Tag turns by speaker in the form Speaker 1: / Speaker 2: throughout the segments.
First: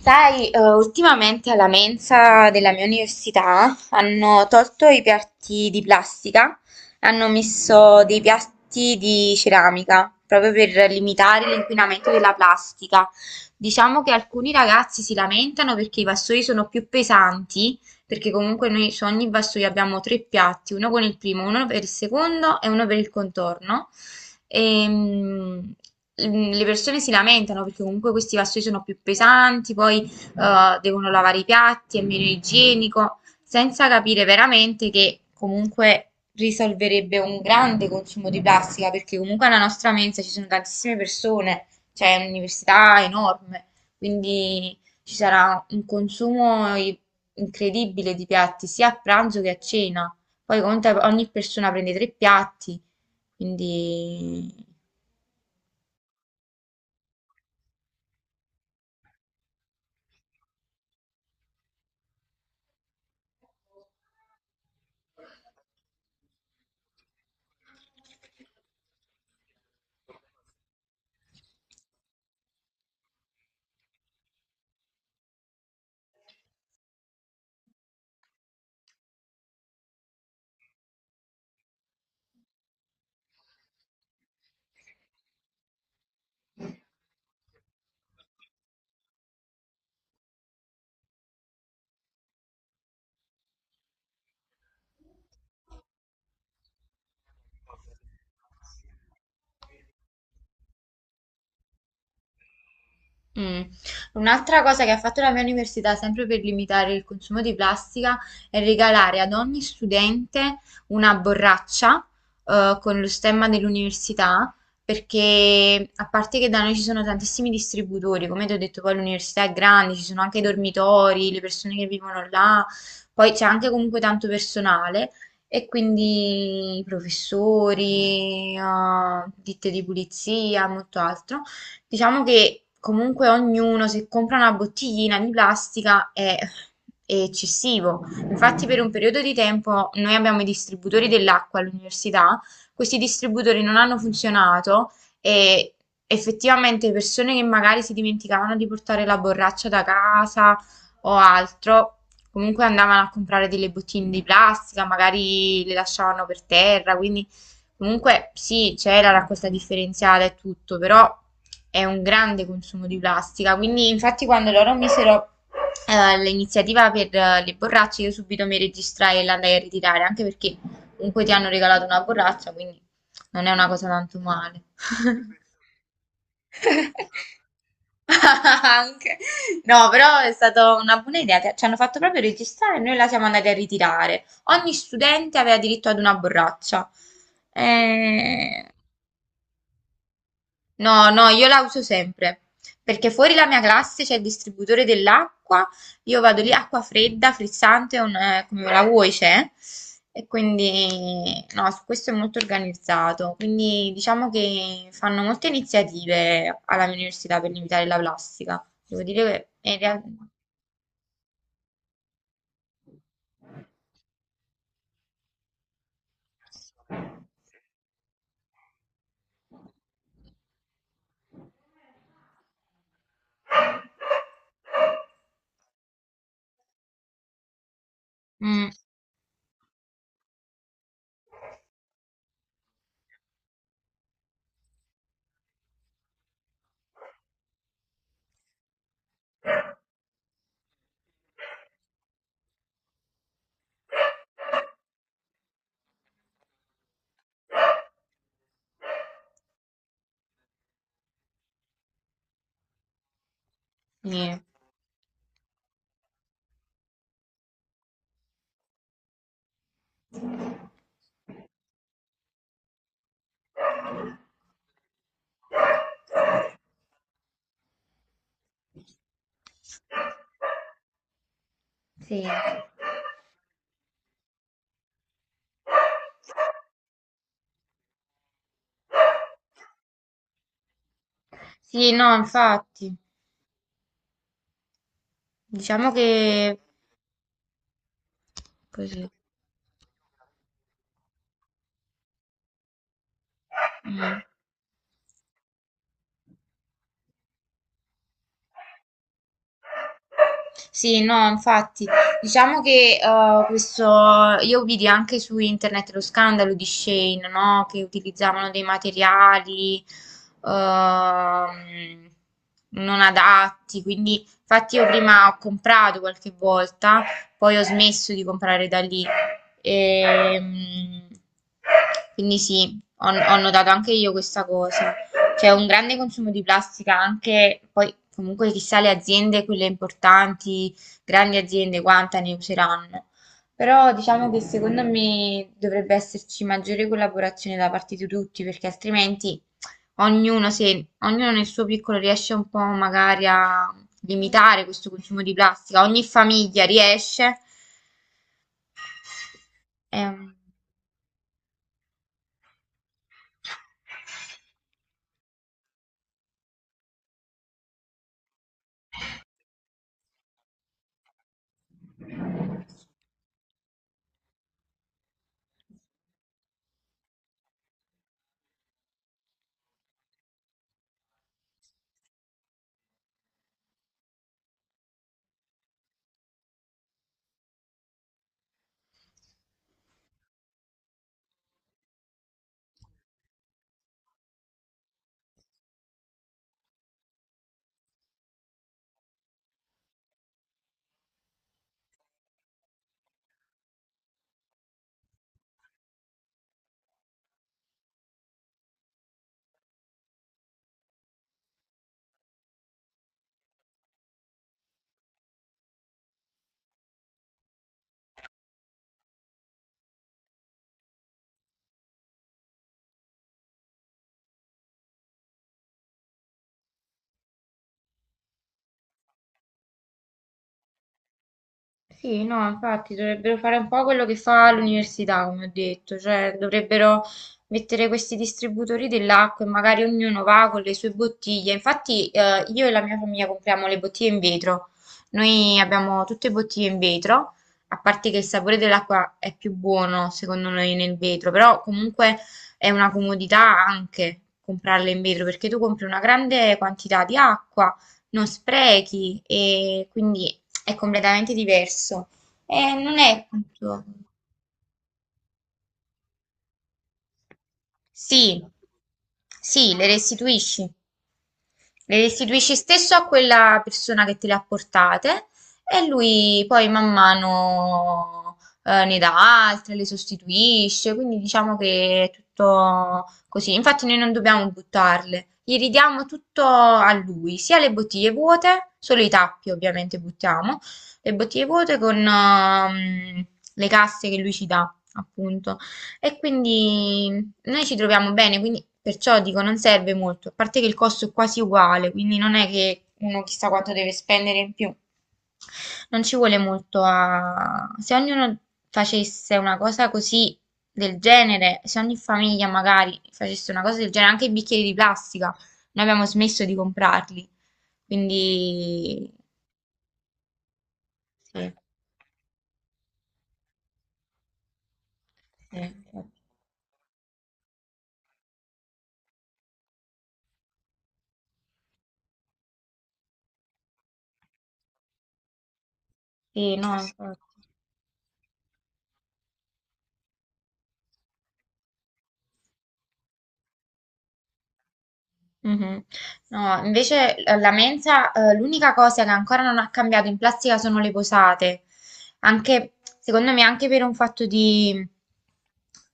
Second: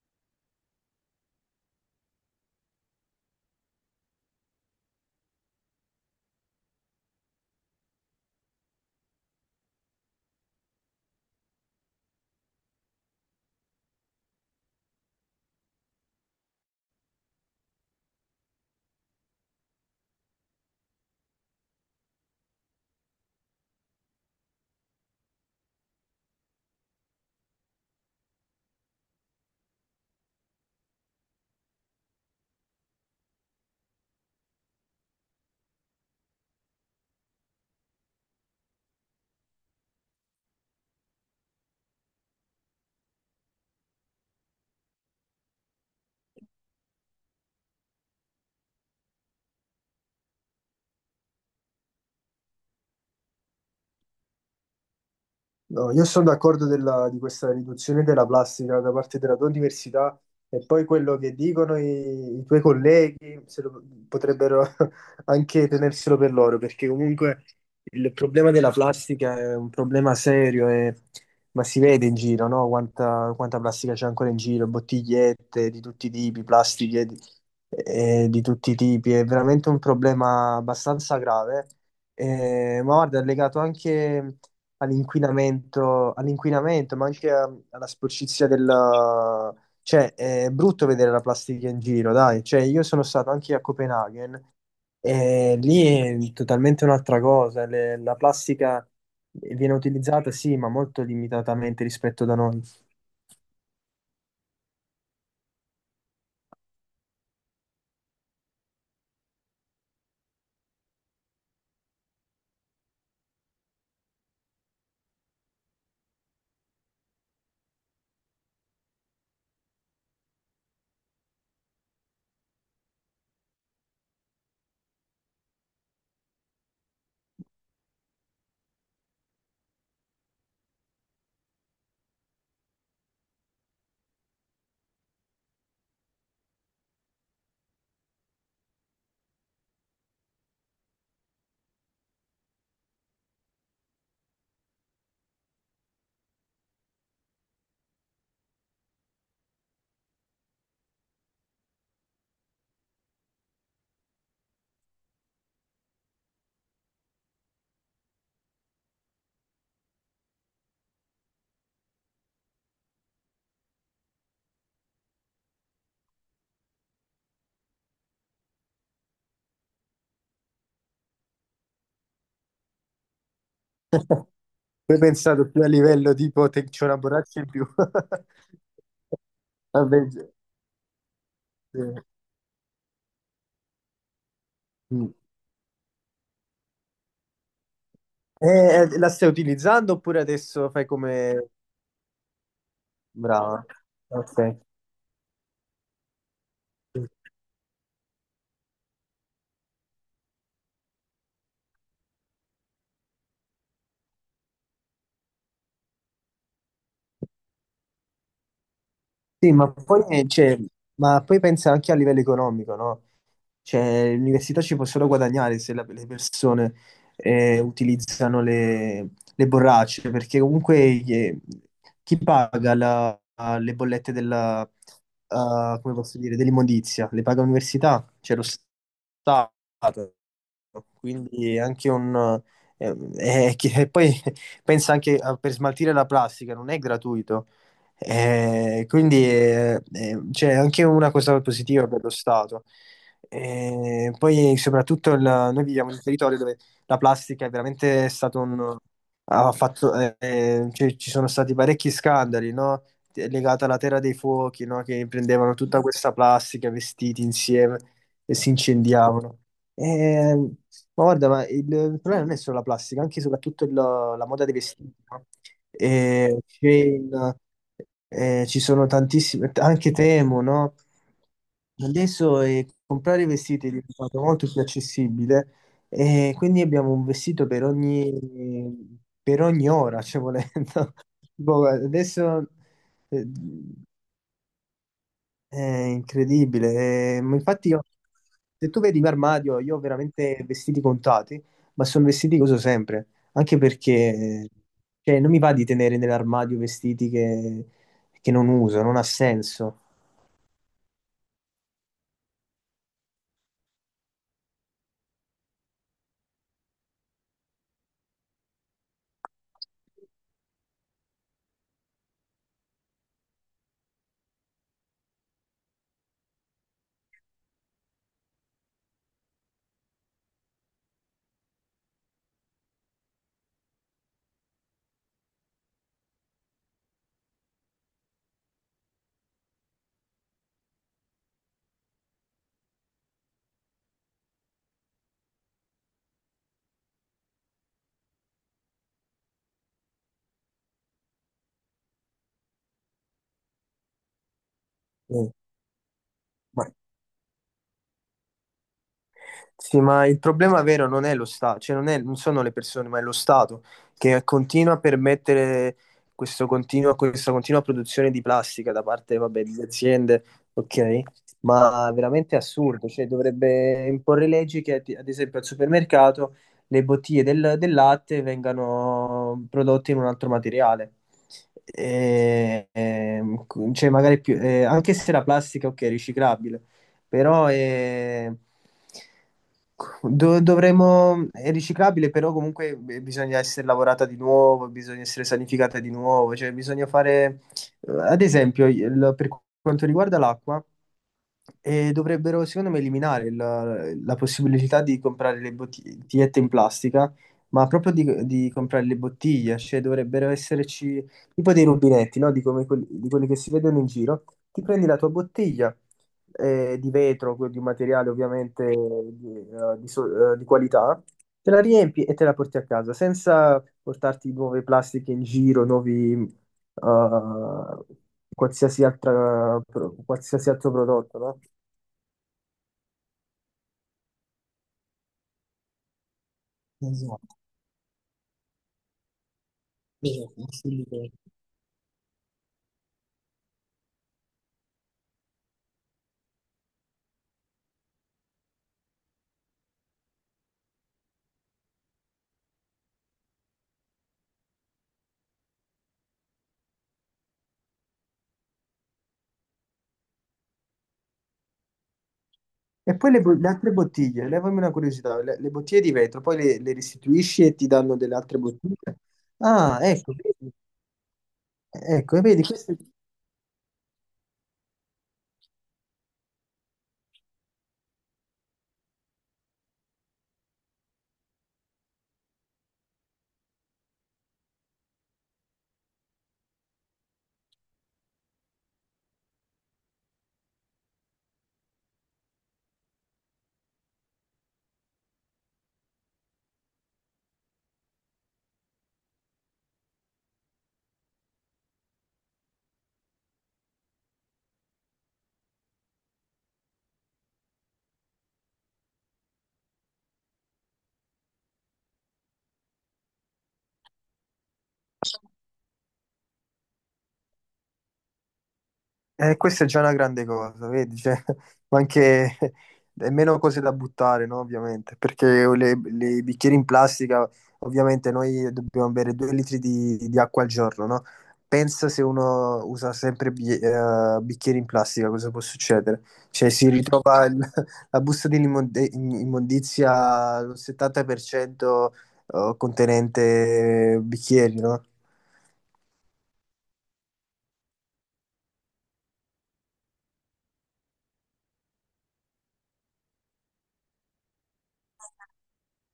Speaker 1: Sai, ultimamente alla mensa della mia università hanno tolto i piatti di plastica, hanno messo dei piatti di ceramica, proprio per limitare l'inquinamento della plastica. Diciamo che alcuni ragazzi si lamentano perché i vassoi sono più pesanti, perché comunque noi su ogni vassoio abbiamo tre piatti, uno con il primo, uno per il secondo e uno per il contorno. E, mm, le persone si lamentano perché comunque questi vassoi sono più pesanti, poi devono lavare i piatti, è meno igienico, senza capire veramente che comunque risolverebbe un grande consumo di plastica, perché comunque alla nostra mensa ci sono tantissime persone, c'è un'università enorme, quindi ci sarà un consumo incredibile di piatti sia a pranzo che a cena. Poi conta ogni persona prende tre piatti, quindi.
Speaker 2: No, io sono d'accordo di questa riduzione della plastica da parte della tua università e poi quello che dicono i tuoi colleghi se lo- potrebbero anche tenerselo per loro, perché comunque il problema della plastica è un problema serio, ma si vede in giro, no? Quanta plastica c'è ancora in giro, bottigliette di tutti i tipi, plastiche di tutti i tipi, è veramente un problema abbastanza grave. Ma guarda, è legato anche all'inquinamento, ma anche alla sporcizia della. Cioè, è brutto vedere la plastica in giro, dai. Cioè, io sono stato anche a Copenaghen e lì è totalmente un'altra cosa. La plastica viene utilizzata, sì, ma molto limitatamente rispetto da noi.
Speaker 1: mm. Un'altra cosa che ha fatto la mia università, sempre per limitare il consumo di plastica, è regalare ad ogni studente una borraccia, con lo stemma dell'università, perché a parte che da noi ci sono tantissimi distributori, come ti ho detto, poi l'università è grande, ci sono anche i dormitori, le persone che vivono là, poi c'è anche comunque tanto personale. E quindi i professori, ditte di pulizia, molto altro. Diciamo che comunque ognuno se compra una bottiglina di plastica è, eccessivo. Infatti per un periodo di tempo noi abbiamo i distributori dell'acqua all'università, questi distributori non hanno funzionato e effettivamente persone che magari si dimenticavano di portare la borraccia da casa o altro, comunque andavano a comprare delle bottiglie di plastica, magari le lasciavano per terra, quindi comunque sì, c'era la raccolta differenziata e tutto, però è un grande consumo di plastica, quindi infatti quando loro misero l'iniziativa per le borracce io subito mi registrai e l'andai a ritirare, anche perché comunque ti hanno regalato una borraccia, quindi non è una cosa tanto male.
Speaker 2: Voi pensate più a livello tipo c'è una borraccia in più.
Speaker 1: Anche. No,
Speaker 2: Vabbè,
Speaker 1: però
Speaker 2: sì.
Speaker 1: è stata una buona idea. Ci hanno fatto proprio registrare e noi la siamo andati a ritirare. Ogni
Speaker 2: Mm.
Speaker 1: studente aveva diritto ad una borraccia.
Speaker 2: Eh,
Speaker 1: Eh,
Speaker 2: la stai utilizzando oppure adesso fai
Speaker 1: No, no, io
Speaker 2: come.
Speaker 1: la uso sempre perché fuori la mia
Speaker 2: Brava.
Speaker 1: classe c'è il
Speaker 2: Ok.
Speaker 1: distributore dell'acqua, io vado lì, acqua fredda, frizzante, come la vuoi c'è, e quindi no, su questo è molto organizzato, quindi diciamo che fanno molte iniziative alla mia università per limitare la plastica, devo dire
Speaker 2: Sì,
Speaker 1: che
Speaker 2: ma
Speaker 1: in
Speaker 2: poi,
Speaker 1: realtà.
Speaker 2: cioè, ma poi pensa anche a livello economico, no? Cioè, l'università ci può solo guadagnare se le persone utilizzano le borracce, perché comunque eh, chi paga le bollette come posso dire, dell'immondizia? Le paga l'università?
Speaker 1: Mm,
Speaker 2: Stato. Quindi anche un. E poi pensa anche per smaltire la plastica, non è gratuito. Quindi c'è anche una cosa positiva per lo Stato. Poi soprattutto noi viviamo in un territorio dove la plastica è veramente stato un. Ha fatto, cioè, ci sono stati parecchi scandali, no? Legata alla Terra dei
Speaker 1: sì.
Speaker 2: Fuochi, no? Che prendevano tutta questa plastica, vestiti insieme e si incendiavano. Eh, ma guarda, ma il problema non è solo la plastica, anche e soprattutto la moda dei vestiti, no? Chain, ci sono tantissime, anche Temo, no?
Speaker 1: Sì.
Speaker 2: Adesso comprare vestiti è diventato molto più accessibile e quindi abbiamo un vestito per ogni ora, cioè volendo. Boh,
Speaker 1: Sì, no,
Speaker 2: adesso
Speaker 1: infatti,
Speaker 2: eh, è
Speaker 1: diciamo che
Speaker 2: incredibile. Ma infatti, io, se tu vedi il
Speaker 1: così.
Speaker 2: mio armadio, io ho veramente vestiti contati, ma sono vestiti che uso sempre. Anche
Speaker 1: Mm.
Speaker 2: perché cioè, non mi va di tenere nell'armadio vestiti che non uso, non ha senso.
Speaker 1: Sì, no, infatti, diciamo che questo, io vidi anche su internet lo scandalo di Shane, no? Che utilizzavano dei materiali ehm, non adatti, quindi infatti io prima ho comprato qualche volta, poi ho smesso di comprare da lì. Ehm, quindi sì, ho notato anche io questa cosa. C'è un grande consumo di plastica anche, poi comunque chissà le aziende, quelle importanti, grandi aziende, quanta ne useranno. Però diciamo che secondo me dovrebbe esserci maggiore collaborazione da parte di tutti, perché altrimenti ognuno, se ognuno nel suo piccolo riesce un po' magari a limitare questo consumo
Speaker 2: Eh,
Speaker 1: di plastica, ogni famiglia
Speaker 2: ma-
Speaker 1: riesce.
Speaker 2: Sì, ma il
Speaker 1: ehm,
Speaker 2: problema vero non è lo Stato, cioè non sono le persone, ma è lo Stato che continua a permettere questa continua produzione di plastica da parte, vabbè, di aziende, ok? Ma veramente assurdo, cioè dovrebbe imporre leggi che, ad esempio, al supermercato le bottiglie del latte vengano prodotte in un altro materiale. E- e- cioè magari più, anche se la plastica, ok, è riciclabile però è. Dovremmo... È riciclabile, però comunque bisogna essere lavorata di nuovo, bisogna essere sanificata di nuovo, cioè bisogna fare, ad esempio, per quanto riguarda l'acqua, e dovrebbero, secondo me, eliminare la possibilità di comprare le bottigliette in plastica, ma proprio di comprare le bottiglie, cioè dovrebbero esserci tipo dei rubinetti, no? Di, come quelli, di quelli che si vedono in giro. Ti prendi la tua bottiglia, di vetro, di un materiale ovviamente di qualità, te la riempi e te la porti a casa senza portarti nuove plastiche in giro, nuovi, eh, qualsiasi altra, qualsiasi altro prodotto, no?
Speaker 1: Sì, no, infatti dovrebbero fare un po' quello che fa l'università, come ho detto, cioè dovrebbero
Speaker 2: Esatto,
Speaker 1: mettere questi distributori dell'acqua e magari ognuno
Speaker 2: esatto,
Speaker 1: va con le sue
Speaker 2: assolutamente.
Speaker 1: bottiglie. Infatti, io e la mia famiglia compriamo le bottiglie in vetro. Noi abbiamo tutte bottiglie in vetro, a parte che il sapore dell'acqua è più buono, secondo noi, nel vetro, però comunque è una comodità anche comprarle in vetro, perché tu compri una grande quantità di acqua non sprechi e quindi è completamente diverso. E
Speaker 2: E
Speaker 1: non
Speaker 2: poi
Speaker 1: è
Speaker 2: le, le altre
Speaker 1: appunto.
Speaker 2: bottiglie, levami una curiosità, le bottiglie di vetro, poi le restituisci e ti danno delle altre
Speaker 1: Sì,
Speaker 2: bottiglie?
Speaker 1: sì,
Speaker 2: Ah,
Speaker 1: le restituisci. Le
Speaker 2: ecco, vedi,
Speaker 1: restituisci
Speaker 2: questo.
Speaker 1: stesso a quella persona che te le ha portate e lui poi man mano ne dà altre, le sostituisce, quindi diciamo che è tutto così. Infatti noi non dobbiamo buttarle, gli ridiamo tutto a lui, sia le bottiglie vuote, solo i tappi ovviamente buttiamo, le bottiglie vuote con le casse che lui ci dà, appunto. E quindi noi ci troviamo bene, quindi perciò dico non serve molto, a parte che il costo è quasi uguale, quindi non è che uno chissà quanto deve spendere in più. Non ci vuole molto a. Se ognuno facesse una cosa così del genere, se ogni famiglia magari facesse una cosa del genere, anche i bicchieri di plastica, noi abbiamo smesso di comprarli. Quindi.
Speaker 2: Questa è già una grande cosa, vedi? Cioè, ma anche è meno cose da buttare, no? Ovviamente, perché le,
Speaker 1: Infatti.
Speaker 2: le bicchieri in plastica, ovviamente noi dobbiamo bere 2 litri di acqua al giorno, no? Pensa se uno usa sempre bicchieri in plastica, cosa può succedere? Cioè,
Speaker 1: Sì,
Speaker 2: si
Speaker 1: no, infatti.
Speaker 2: ritrova la busta di immondizia al 70% contenente bicchieri, no?
Speaker 1: Mhm. No, invece la mensa, l'unica cosa che ancora non ha cambiato in plastica sono le posate. Anche, secondo me, anche per un fatto di,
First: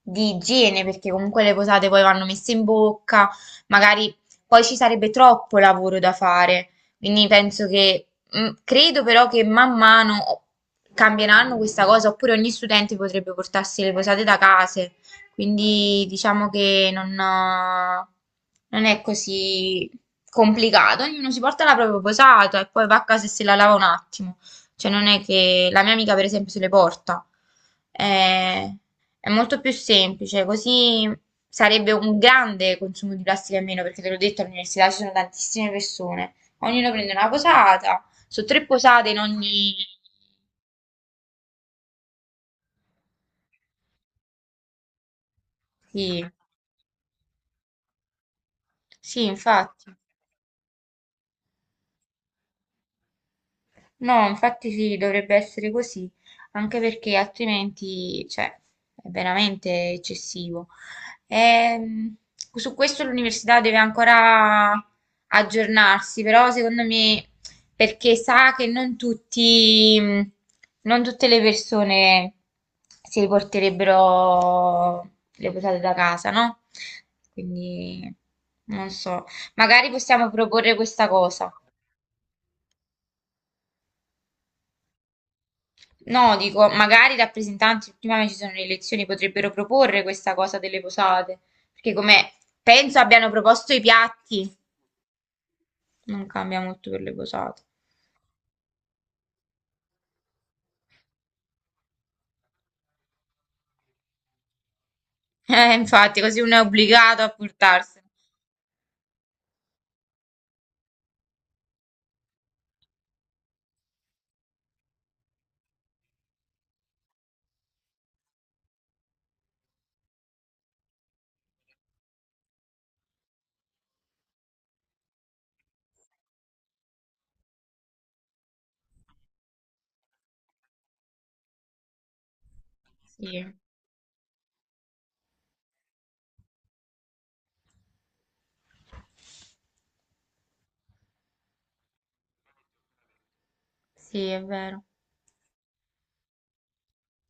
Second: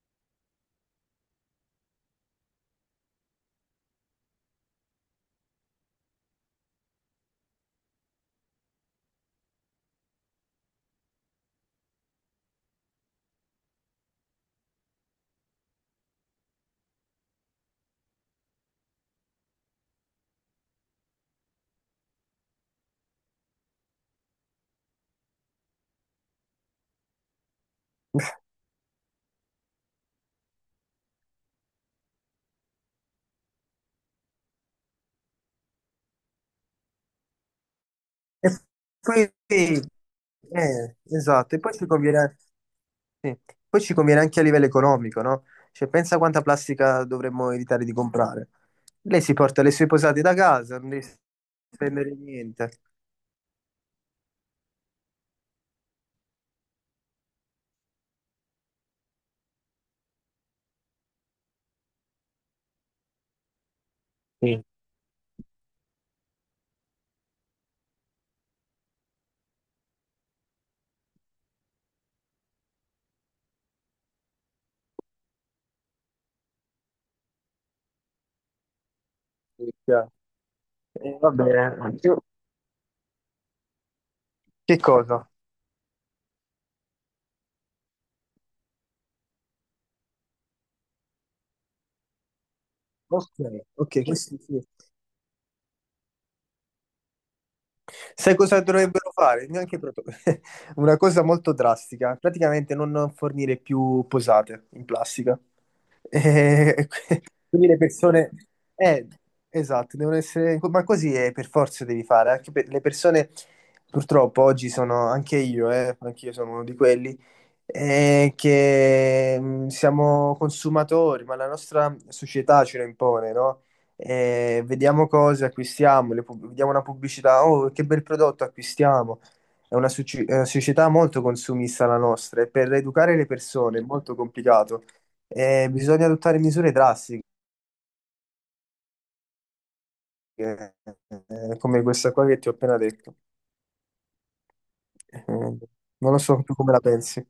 Speaker 1: igiene, perché comunque le posate poi vanno messe in bocca, magari poi ci sarebbe troppo lavoro da fare. Quindi penso che, credo però che man mano cambieranno questa cosa, oppure ogni studente potrebbe portarsi le posate da casa. Quindi diciamo che non, è così complicato. Ognuno si porta la propria posata e poi va a casa e se la lava un attimo. Cioè non è che la mia amica per esempio se le porta. È, molto più semplice, così sarebbe un grande consumo di plastica in meno perché te l'ho detto all'università ci sono tantissime persone. Ognuno prende una posata, sono
Speaker 2: E
Speaker 1: tre posate in
Speaker 2: poi,
Speaker 1: ogni.
Speaker 2: esatto, e poi ci conviene anche a livello economico, no? Cioè, pensa
Speaker 1: Sì,
Speaker 2: quanta plastica dovremmo evitare di comprare. Lei
Speaker 1: sì,
Speaker 2: si porta le sue
Speaker 1: infatti.
Speaker 2: posate da casa, non devi spendere niente.
Speaker 1: No, infatti sì, dovrebbe essere così, anche perché altrimenti, cioè, è veramente eccessivo. Ehm, Su questo l'università deve
Speaker 2: Sì.
Speaker 1: ancora aggiornarsi, però secondo me, perché sa che non tutti, non tutte le persone si porterebbero le posate da casa, no? Quindi, non so,
Speaker 2: Sì,
Speaker 1: magari
Speaker 2: chiaro.
Speaker 1: possiamo proporre questa
Speaker 2: Va
Speaker 1: cosa.
Speaker 2: bene. Che cosa?
Speaker 1: No, dico, magari i rappresentanti, prima che ci sono le elezioni, potrebbero proporre questa cosa delle posate, perché come penso abbiano
Speaker 2: Ok,
Speaker 1: proposto i
Speaker 2: ok, questo
Speaker 1: piatti,
Speaker 2: sì.
Speaker 1: non cambia molto per le posate.
Speaker 2: Sai cosa dovrebbero fare? Neanche proto- Una cosa molto drastica, praticamente non fornire più posate in plastica.
Speaker 1: Infatti, così uno è
Speaker 2: E
Speaker 1: obbligato a
Speaker 2: quindi le
Speaker 1: portarsene.
Speaker 2: persone. Eh, esatto, devono essere. Ma così è, per forza devi fare, anche per le persone. Purtroppo oggi sono anche io sono uno di quelli, che siamo consumatori, ma la nostra società ce lo impone, no? Vediamo cose, acquistiamo, vediamo una pubblicità, oh che bel prodotto acquistiamo. È una società molto consumista la nostra e per educare le
Speaker 1: Sì,
Speaker 2: persone è molto complicato. Bisogna adottare misure drastiche, eh, come questa qua che ti ho appena detto.
Speaker 1: sì, è vero.
Speaker 2: Non lo so tu come la pensi.